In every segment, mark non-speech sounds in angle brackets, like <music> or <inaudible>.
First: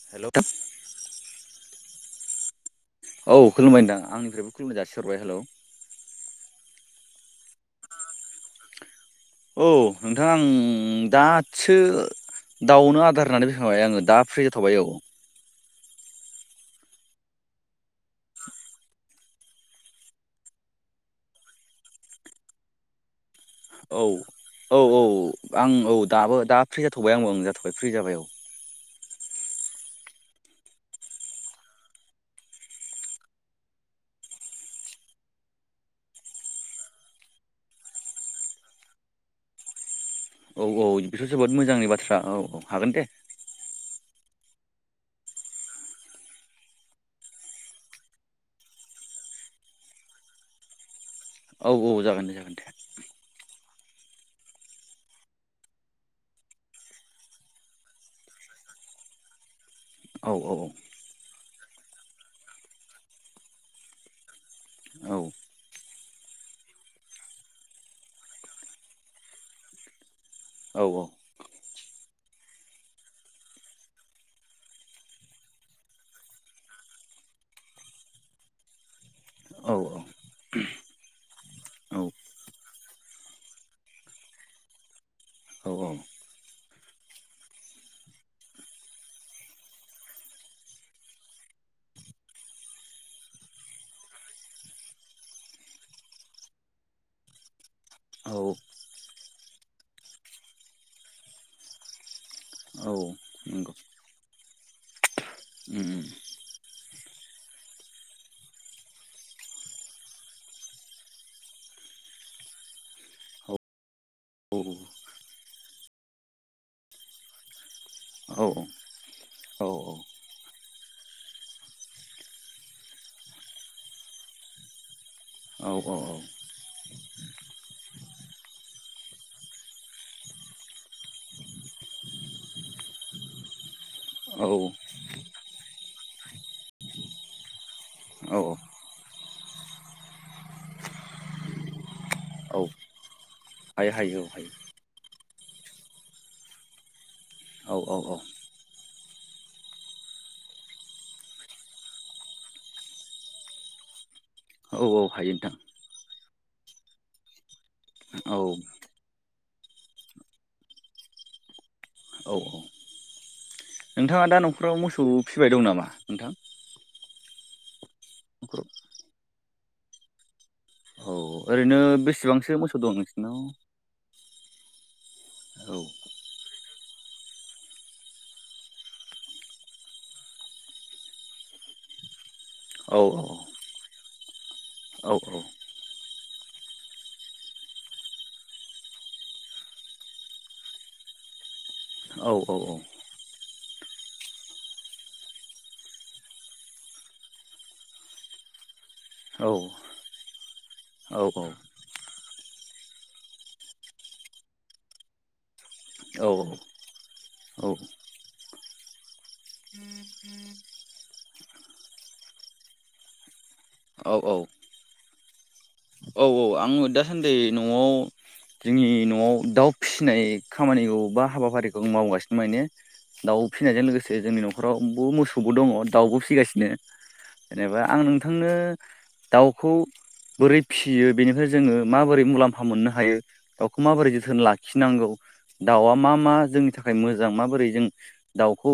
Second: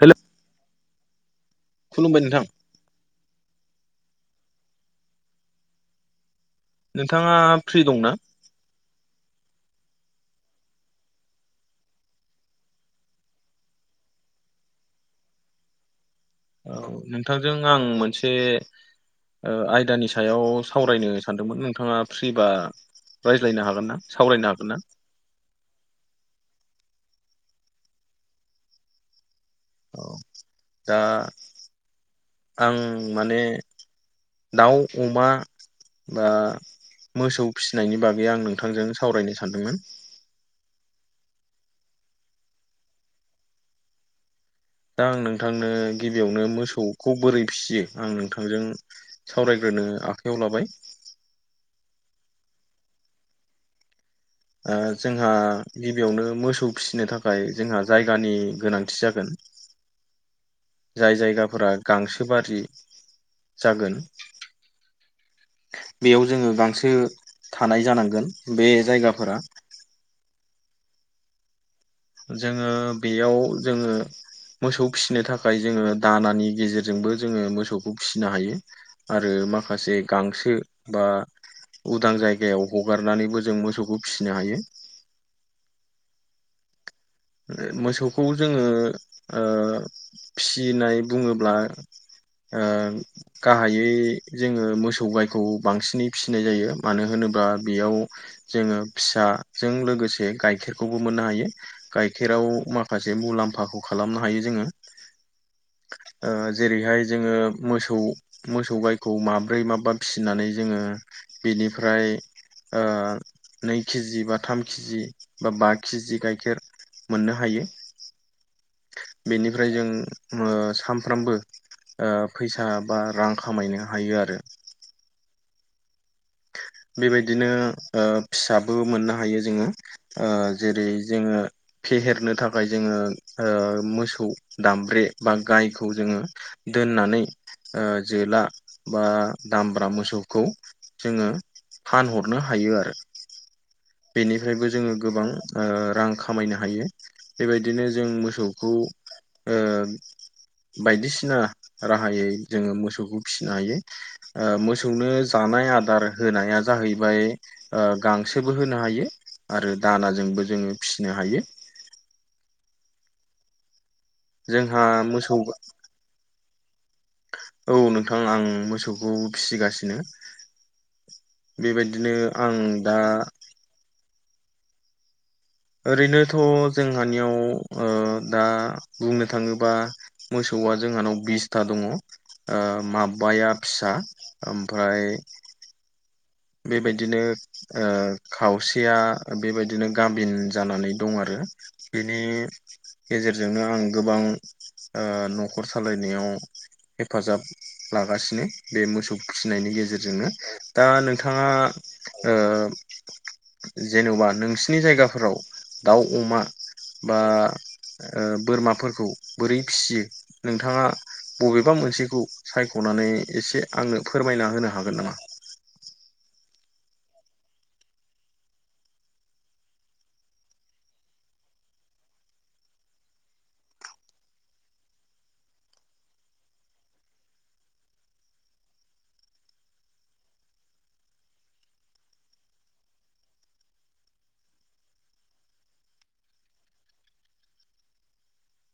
हेल' hello खुलुमबाय नोंथां। औ खुलुमबाय नोंथां आंनिफ्रायबो खुलुमनाय जासिहरबाय हेलौ नोंथाङा फ्रि दंना औ नोंथां आं दासो दाउनो आदार होनानै फैखांबाय आङो दा फ्रि जाथ'बाय औ। औ नोंथांजों आं मोनसे आयदानि सायाव सावरायनो सानदोंमोन नोंथाङा फ्रि बा औ औ औ आं औ दाबो दा फ्रि जाथ'बाय आंबो जाथ'बाय फ्रि जाबाय औ। औ दा आं माने दाउ अमा, बा मोसौ फिसिनायनि बागै आं नोंथांजों सावरायनो सानदोंमोन। औ बेथ' जोबोद मोजांनि बाथ्रा औ औ हागोन दे। दा आं नोंथांनो गिबियावनो मोसौखौ बोरै फिसियो आं नोंथांजों सावरायग्रो नो आखयाव लाबाय। औ औ जागोन दे जागोन दे। जोंहा गिबियावनो मोसौ फिसिनो थाखाय जोंहा जायगानि गोनांथि जागोन। <unintelligible> औ औ जाय जायगाफोरा गांसो बारि जागोन। औ बेयाव जोङो गांसो थानाय जानांगोन बे जायगाफोरा औ औ जोङो बेयाव जोङो मोसौ फिसिनो थाखाय जोङो दानानि गेजेरजोंबो जोङो मोसौखौ फिसिनो हायो। आरो औ माखासे गांसो बा औ उदां जायगायाव हगारनानैबो जों मोसौखौ फिसिनो हायो। औ औ। मोसौखौ जोङो ओ। फिनाय बुङोब्ला ओ गाहायै जोङो मोसौ गायखौ बांसिनै फिसिनाय जायो मानो होनोब बा बेयाव जोङो फिसाजों लोगोसे गाइखेरखौबो मोननो हायो। गाइखेराव औ माखासे नंगौ मुलाम्फाखौ खालामनो हायो जोङो। उम ओ जेरैहाय जोङो मोसौ मोसौ गायखौ माब्रै माबा फिसिनानै जोङो बिनिफ्राय ओ औ नै केजि बा थाम केिजि बा बा केजि गाइखेर मोननो हायो। औ औ बेनिफ्राय जों ओ सानफ्रोमबो ओ फैसा बा रां खामायनो हायो आरो। औ औ औ। बेबायदिनो ओ फिसाबो मोननो हायो जोङो जेरै जोङो फेहेरनो थाखाय जोङो ओ मोसौ दामब्रे बा गायखौ जोङो दोननानै ओ औ जोला बा दामब्रा मोसौखौ जोङो फानहरनो औ हायो आरो हायो हायो औ हायो बेनिफ्रायबो जोङो गोबां ओ रां खामायनो हायो औ औ बेबायदिनो जों औ मोसौखौ ओ बायदिसिना राहायै जोङो मोसौखौ फिसिनो हायो। ओ औ मोसौनो औ हायो नोंथां जानाय आदार होनाया जाहैबाय। औ गांसोबो होनो हायो आरो दानाजोंबो जोङो फिसिनो हायो। औ नोंथाङा दा न'खराव मोसौ फिबाय दं नामा नोंथां? औ नोंथां आं न'खराव मोसौखौ फिसिगासिनो। औ ओरैनो बेबायदिनो बेसेबांसो आं मोसौ दं दा नोंसिनाव औ ओरैनोथ' जोंहानियाव ओ दा बुंनो थाङोबा मोसौआ जोंहानाव बिसथा दं। दङ आ औ माबाया फिसा औ ओमफ्राय बेबायदिनो ओ खावसेया बेबायदिनो गाबिन जानानै दं आरो। बेनि औ औ गेजेरजोंनो आं गोबां न'खर सालायनायाव हेफाजाब लागासिनो। बे मोसौ औ फिसिनायनि गेजेरजोंनो दा नोंथाङा औ ओ। जेनेबा नोंसिनि जायगाफोराव दाउ औ अमा बा ओ बोरमाफोरखौ बोरै फियो नोंथाङा बबेबा मोनसेखौ सायख'नानै एसे आंनो औ फोरमायना होनो हागोन नामा। औ औ आङो दासान्दि न'आव जोंनि न'आव दाउ फिसिनाय खामानिखौ बा हाबाफारिखौ आं मावगासिनो माने दाउ फिसिनायजों लोगोसे जोंनि न'खरावबो मोसौबो दङ दाउबो फिगासिनो जेनेबा आं नोंथांनो दाउखौ बोरै फियो बेनिफ्राय जोङो माबोरै मुलाम्फा मोननो हायो दाउखौ माबोरै जोथोन लाखिनांगौ। दाउआ मा मा जोंनि थाखाय मोजां माबोरै जों दाउखौ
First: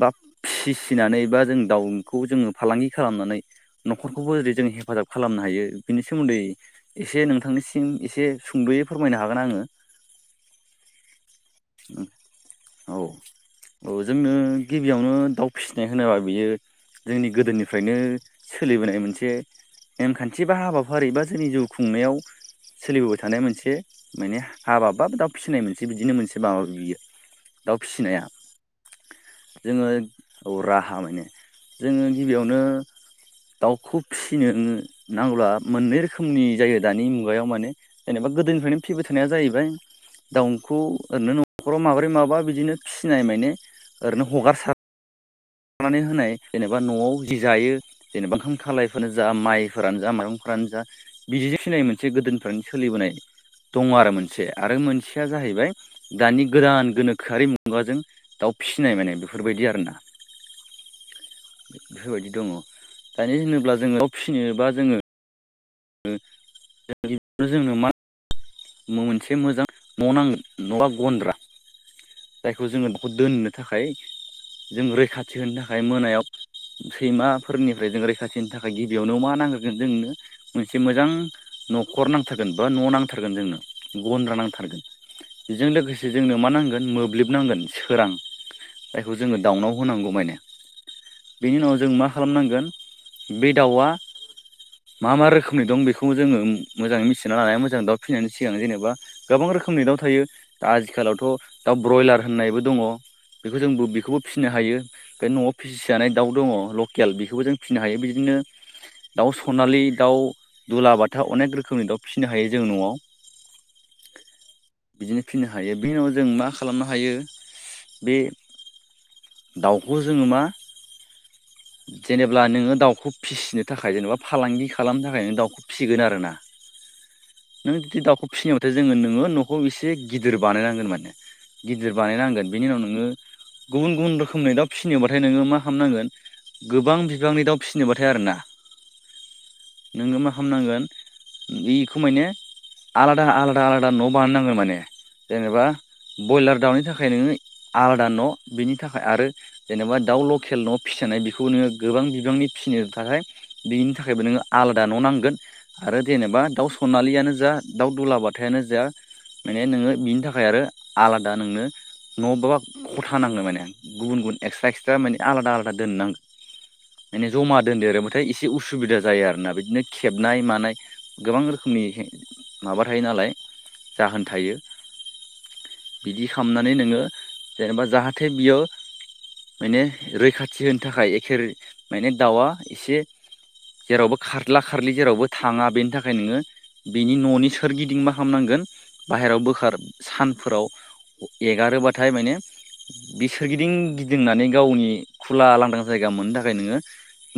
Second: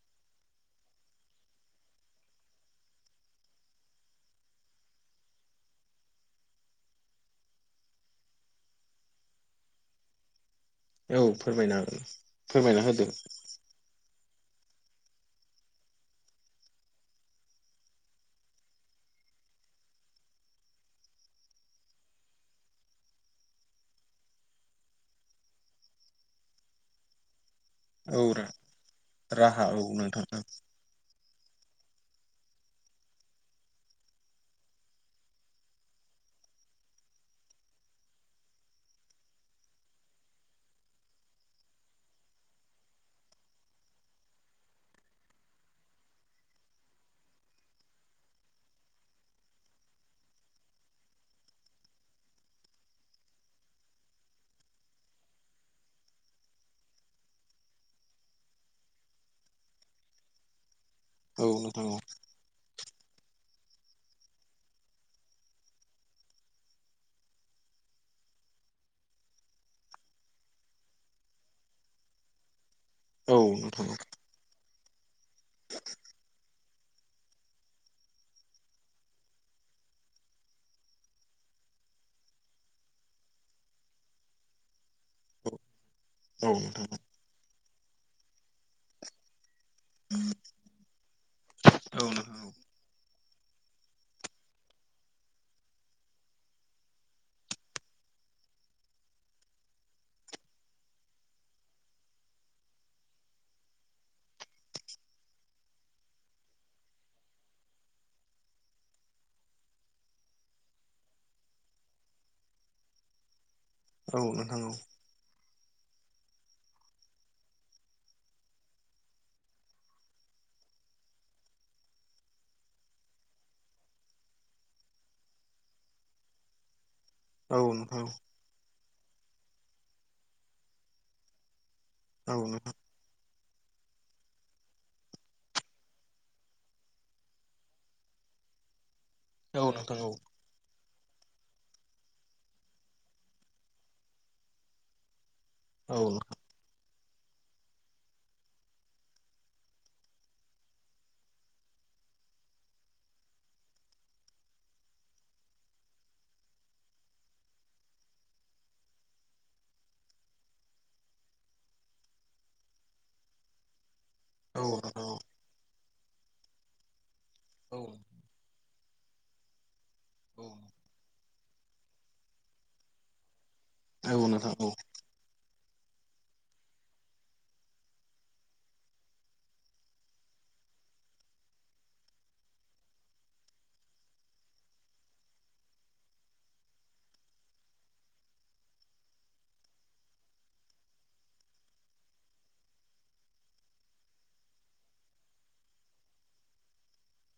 बा फिसिनानै बा जों दाउखौ जोङो फालांगि खालामनानै न'खरखौबो जेरै जों हेफाजाब खालामनो हायो बिनि नि सोमोन्दै एसे नोंथांनिसिम एसे सुंद'यै फोरमायनो हागोन आङो। औ फोरमायनो हागोन फोरमायना औ होदो। औ जोंनो गिबियावनो दाउ फिसिनाय होनोबा बियो जोंनि गोदोनिफ्रायनो सोलिबोनाय मोनसे नेमखान्थि बा हाबा फारि बा जोंनि जिउ खुंनायाव सोलिबोबाय थानाय मोनसे माने हाबा बा दाउ फिसिनाय मोनसे बिदिनो मोनसे माबा बियो दाउ औ फिसिनाया राहा औ जोङो नोंथां औ राहा माने जोङो गिबियावनो दाउखौ फिसिनो नांब्ला मोननै रोखोमनि जायो दानि मुगायाव माने जेनेबा गोदोनिफ्रायनो फिबाय थानाया जाहैबाय दाउखौ ओरैनो न'खराव माबोरै माबा बिदिनो फिनाय माने ओरैनो हगारसार नानै होनाय जेनेबा न'आव जि जायो जेनेबा ओंखाम खालायफ्रानो जा माइफोरानो जा माइरंफोरा फोरानो जा बिदिजों सिनाय मोनसे गोदोनिफ्रानो सोलिबोनाय दङ आरो मोनसे आरो मोनसेया जाहैबाय दानि गोदान गोनोखोआरि मुगाजों दाउ फिसिनाय माने बेफोरबायदि आरो ना। औ नोंथां औ बेफोरबायदि दङ दानो होनोब्ला जोङो फिसिनोबा जोङो जोंनो मा मोनसे मोजां न' नांग न'आ गन्द्रा जाय खौ जोङो बेखौ औ दोननो थाखाय नोंथां जों रै खाथि होनो थाखाय मोनायाव सैमाफोरनिफ्राय जों रैखाथि होनो थाखाय गिबियावनो मा नांग्रोगोन जोंनो मोनसे मोजां न'खर नांथारगोन बा न' <unintelligible> <unintelligible> गन्द्रा नांथारगोन बेजों लोगोसे जोंनो औ मा नांगोन नोंथां मोब्लिब नांगोन। सोरां जायखौ जोङो दाउनाव होनांगौ माने बेनि उनाव जों औ मा खालामनांगोन बे दाउआ मा मा रोखोमनि दं बेखौ जोङो मोजाङै मिथिना लानाया मोजां दाउ। फिनायनि सिगां जेनेबा गोबां रोखोमनि दाउ थायो आथिखालावथ' दाउ ब्रयलार होननायबो दङ। बेखौ जोंबो बेखौबो फिसिनो हायो बे न'आव फिसिजानाय दाउ दङ लकेल बेखौबो जों फिसिनो हायो बिदिनो बिदिनो दाउ सनालि दाउ दुलाबाथा अनेक रोखोमनि दाउ फिसिनो हायो जों न'आव। औ नोंथां औ। बिदिनो फिसिनो हायो बेनि उनाव जों मा खालामनो हायो बे दाउखौ जोङो मा <unintelligible> जेनेब्ला नोङो दाउखौ फिसिनो थाखाय जेनेबा फालांगि खालामनो थाखाय नों दाउखौ फिसिगोन आरो ना। <unintelligible> नों नोंथां जुदि औ दाउखौ फिसिनायबाथाय जोङो नोङो न'खौ एसे गिदिर बानायनांगोन माने गिदिर औ बानायनांगोन बिनि नोंथां उनाव नोङो गुबुन गुबुन रोखोमनि दाउ फिसिनोबाथाय नोङो मा खालामनांगोन गोबां बिबांनि दाउ फिसिनोबाथाय आरोना। औ नोंथां औ नों मा खालामनांगोन बेखौ मायने आलादा आलादा आलादा न' बानाय नांगोन माने जेनेबा औ ब्रयलार दाउनि थाखाय नोङो आलादा न' बिनि थाखाय आरो जेनेबा दाउ लकेल न' फिसिनाय बेखौ नोङो गोबां बिबांनिि फिनो थाखाय बेनि थाखायबो नोङो आलादा न' नांगोन आरो जेनेबा दाउ सनालियानो जा दाउ दुलाबाथायानो जा माने नोङो बिनि थाखाय आरो आलादा नोंनो न' बाबा खथा नाङो माने आ गुबुन -गुबुन नोंथां औ एकस्रा एकस्रा नोंथां मानि आदा आलादा दोननांगौ माने जमा औ दोनदेरोबाथाय एसे उसुबिदा जायो आरोना बिदिनो खेबनाय मानाय गोबां रोखोम रोखोमनि माबा थायो नालाय जाहोन औ नोंथां थायो औ बिदि खालामनानै नोङो जेनेबा जाहाथे बियो माने रैखाथि होनो थाखाय एखे माने दाउआ एसे जेरावबो खारला खारलि जेरावबो थाङा बेनि थाखाय नोङो बेनि न'नि सोरगिदिं मा खालामनांगोन बाहेरायाव बोखार सानफोराव एगारोब्लाथाय माने बे सोरगिदिं गिदिंनानै गावनि खुला लांदां जायगा मोननो थाखाय नोङो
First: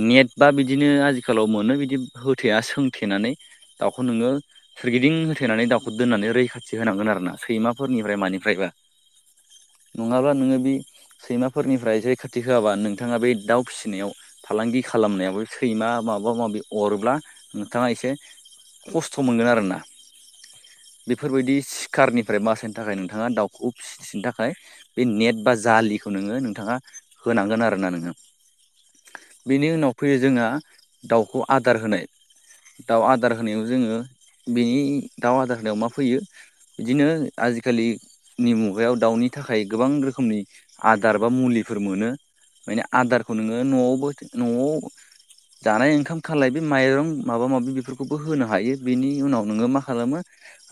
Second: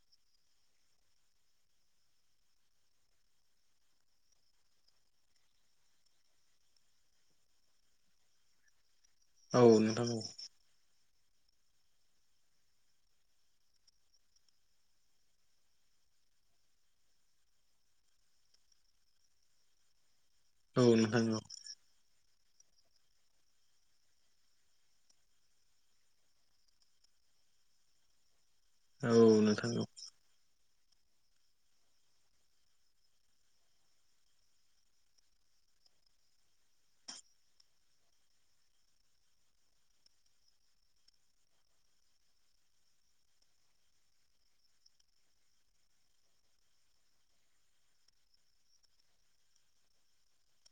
नेट बा बिदिनो आजिखालाव मोनो बिदि होथेया सोंथेनानै दाउखौ नोङो सोरगिदिं होथेनानै दाउखौ दोननानै रैखाथि होनांगोन आरो ना सैमाफोरनिफ्राय मानिफ्रायबा औ नोंथां औ नङाबा नोङो बि सैमाफोरनिफ्राय जेरै खाथि होआबा नोंथाङा बे दाउ फिसिनायाव फालांगि खालामनायाव सैमा माब माबा - माबि अरोबब्ला नोंथाङा एसे खस्थ' सम मोनगोन आरोना नोंथां बेफोरबायदि सिखारनि ओमफ्राय मासासनो थाखाय नोंथाङा दाउखौ फिसिनो थाखाय बे नेट बा जाालिखौ नोङो नोंथाङा हो होनांगोन आरोना नोङो औ बिनि नोंथां उनाव फैयो जोङो दाउखौ आदार होनाय दाउ आदार होनायाव जोङो बिनि दाउ आदार होनायाव मा फैयो बिदिनो आजिखालिनि मुगायाव दाउ दावनि थाखाय गोबां रोखोमनि आदार बा मुलिफोर मोनो माने आदारखौ नोङो न'आवबो न'आव जानाय ओंखाम खालाय बे माइरं माबा - माबि बेफोरखौबो होनो हायो बिनि उनाव नोङो मा खालामो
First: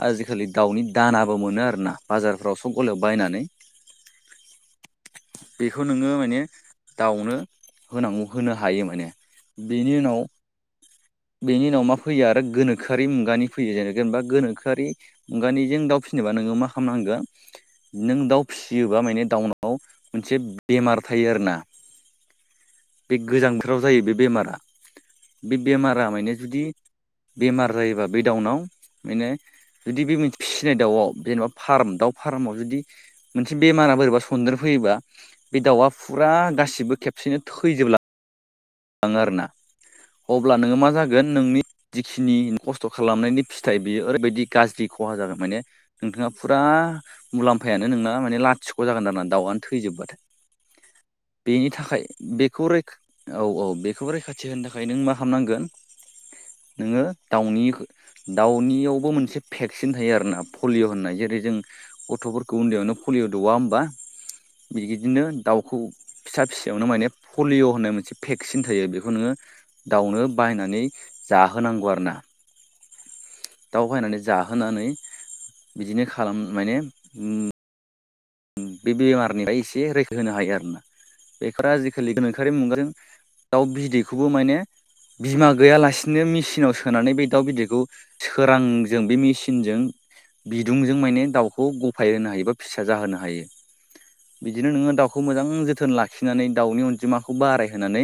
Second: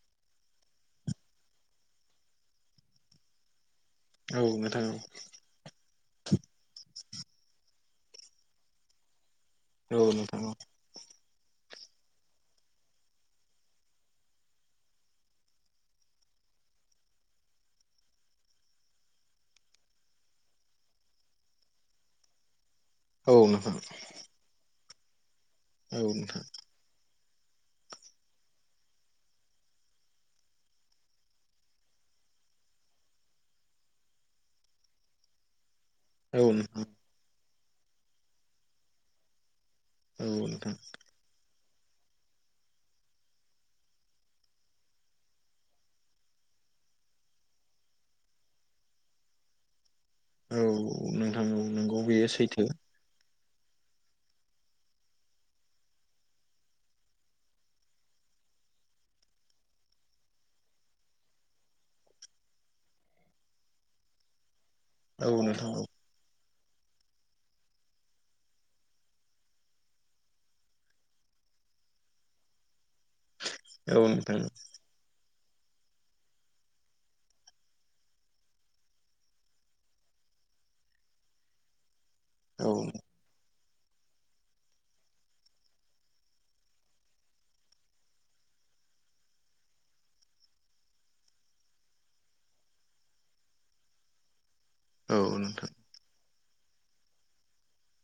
आजिखालि दाउनि दानाबो मोनो आरोना बाजारफ्राव सब गल औ नोंथां बेखौ नो माने दाउनो होनांगौ होनो हायो माने बेनि औ उनाव नोंथां बेनि उनाव मा फैयो आरो गोनोआरि मुगानि फैयो जेने जेनेबा गोनोआरि मुगानिजों दा फिसिनोबा नोङो मा खालामनांगोन नों दाउ फिसियोबा माने दाउनाव मोनसे बेमार थायो आरोना <unintelligible> बे औ नोंथां औ गोजां नोंथां बोथोराव जायो बे बेमारा बे बेमारा माने जुदि बेमार जायोबा बे डाउनाव माने जुदि बे मोन फिसिनाय दाउआव जेनबा फाराम दाउ फारामाव जुदि मोनसे बेमारा बोरैबा सन्देर फै थैबा बे दाउआ फुरा औ नोंथां औ गासिबो खेबसेनो थैजोबला थाङो आरो ना अब्ला नोङो नोंथां मा जागोन नोंनि जिखिनि खस्थ खालामनायनि फिथाइ बेयो ओरैबायदि गाज्रि खहा जागोन माने नोंथाङा फुरा आ मुलाम्फायानो नोंना माने लाथिख' जागोन दामा दाउआनो थैजोबबाथाय औ नोंथां औ बेनि नंगौ थाखाय बेयो सैथो बेखौ रै औ - औ बेखौबो रैखाथि होनो थाखाय नों मा खालामनांगोन नोङो दाउनिखो दाउनियावबो मोनसे फेक्सिन थायो आरोना पलिअ होननाय जेरै जों गथफोरखौ उन्दैयावनो पलिअ दौवा होमबा <inaudible> बिगिदिनो औ नोंथां दाउखौ औ फिसा - फिसायावनो माने पलिअ होननाय मोनसे फेक्सिन थायो बेखौ नोङो दाउनो बायनानै जाहोनांगौ आरो ना दाव औ बायनानै नोंथां जाहोनानै बिदिनो खालाम माने ओम बे बेमारनिफाय एसे रैखा होनो हायो आरोना बेफोरो आजिखालि गोनोखोयारि औ मुगाजों दाउ बिदैखौबो मायने बिमा गैयालासिनो मेचिनाव सोनानै बे दाउ बिदैखौ सोरांजों बे मेचिनजों बिदुंजों मायने दाउखौ गफाय होनो हायो बा फिसा जाहोनो हायो। बिदिनो नोंङो औ दाउखौ मोजां नोंथां जोथोन लाखि नानै दाउनि अनजिमाखौ बारायहोनानै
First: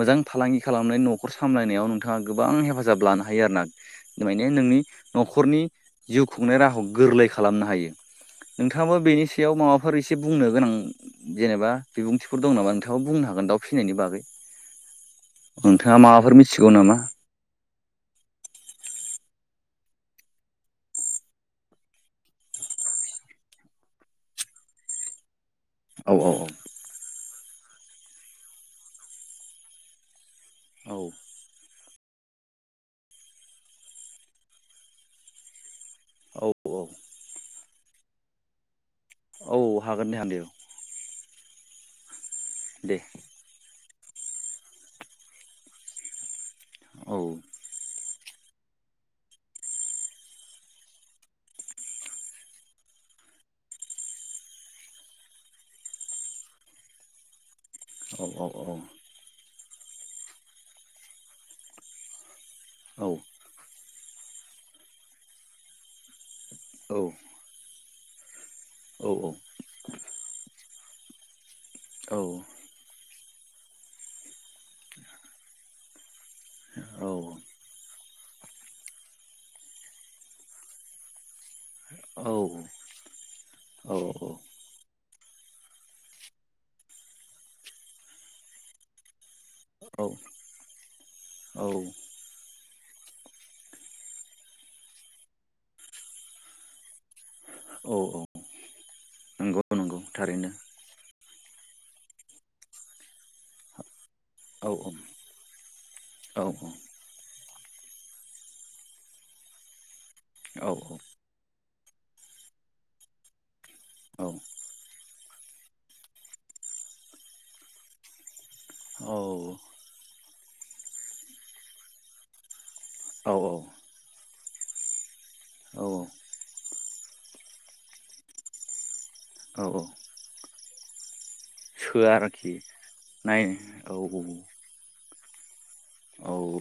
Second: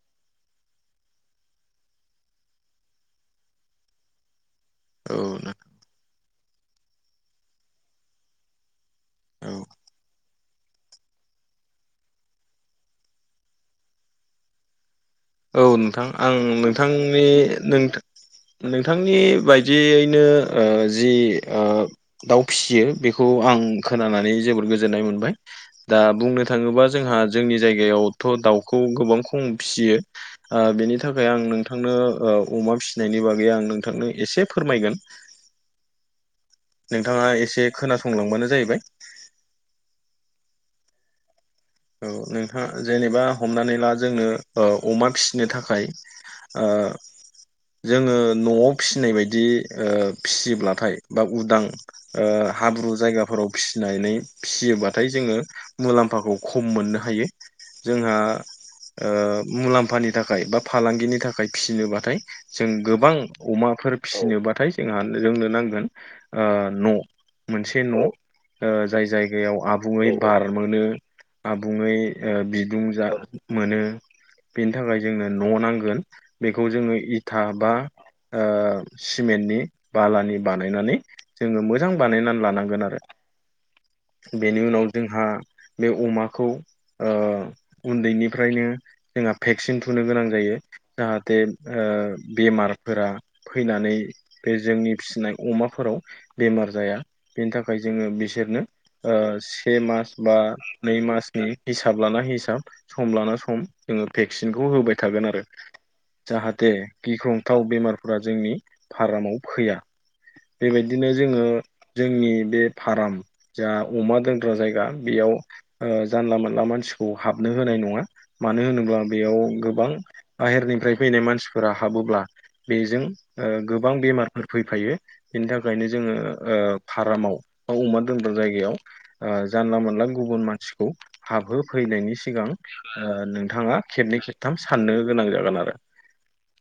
मोजां फालांगि खालामनो नखर सामलायनायाव नोंथांङा गोबां हेफाजाब लानो हायो आरो ना नोंनि औ नोंथां नखरनि जिउ खुंनाय राहाखौ गोरलै खालामनो हायो नोंथो नोंथांङाबो बेनि सायाव औ माबा एसे बुंनो गोनां जेनेबा बिबुंथिफोर दं नामा? नोंथांङाबो बुंनो हागोन दाउ फिनायनि बागै <inaudible> औ नोंथाङा नोंथां माबाफोर आं मिथिगौ नामा नोंथांनि नोंथा नोंथांनि बाय दियैनो ओ जि ओ दाउ फिसियो बेखौ आं खोनानानै जोबोद गोजोन्नाय मोनबाय दा औ बुंनो थांङोबा जोंहा जोंनि जायगायावथ' दाउखौ गोबां खम फिसियो ओ औ बेनि थाखाय आं नों नोंथांनो अमा फिसिनायनि बागै आं नोंथांनो एसे फोरमायगोन औ नोंथांङा एसे खोनासंलांबानो जायैबाय औ हागोन दे हानदे औ नोंथां जेनेबा हमनानै ला जोंनो ओ अमा फिसिनो थाखाय ओ औ दे औ जोंङो न'आव फिनाय बायदि ओ फियोब्लाथाय बा उदां ओ हाब्रु जायगाफोर फ्राव फिनायनै फियोबाथाय जोंङो मुलाम्फाखौ खम मोननो हायो जोंहा औ ओ मुलाम्फानि थाखाय बा फालांगिनि थाखाय फियोबाथाय जों औ गोबां अमाफोर फिसिनोबाथाय जोंहा जोंनो नांगोन ओ न' औ मोनसे न' ओ औ जाय जायगायाव आबुंङै बार मोनो आबुंङै औ ओ बिदुं जा मोनो बेनि थाखाय जोंनो न' नांगोन बेखौ जोंङो इटा औ बा ओ सिमेन्टनि बालानि बानायनानै जोंङो मोजां बानायनानै औ लानांगोन आरो बेनि उनाव जोंहा बे अमाखौ ओ उन्दैनिफ्रायनो जोंहा भेक्सिन थुनो गोनां जायो जाहाथे औ ओ बेमार फोरा फैनानै बे जोंनि फिसिनाय अमाफोराव बेमार जाया बेनि थाखाय जोंङो औ बिसोरनो ओ नंगौ से नंगौ मास बा थारैनो नै मासनि हिसाब लाना हिसाब सम लाना सम जोंङो भेक्सिनखौ औ औ होबाय थागोन आरो औ जाहाथे गिख्रं थाव बेमारफोरा जोंनि फारामाव फैया औ बेबायदिनो जोंङो जोंनि बे फाराम जा अमा दोनग्रा जायगा बेयाव ओ जानला मोनानला मानसिखौ हाबनो होनाय नंङा मानो होनोब्ला औ बेयाव गोबां बाहेरनिफ्राय फैनाय मानसिफोरा हाबोब्ला बेजों ओ गोबां बेमार फैफायो बेनि औ थाखायनो जोंङो ओ फारामाव बा अमा दोनग्रा जायगायाव ओ औ जानला मोनला गुबुन मानसिखौ सोआ हाबहोफैनायनि सिगां आरोखि ओ नाय नोंथांङा औ खेबनै खेबथाम साननो गोनां जागोन आरो औ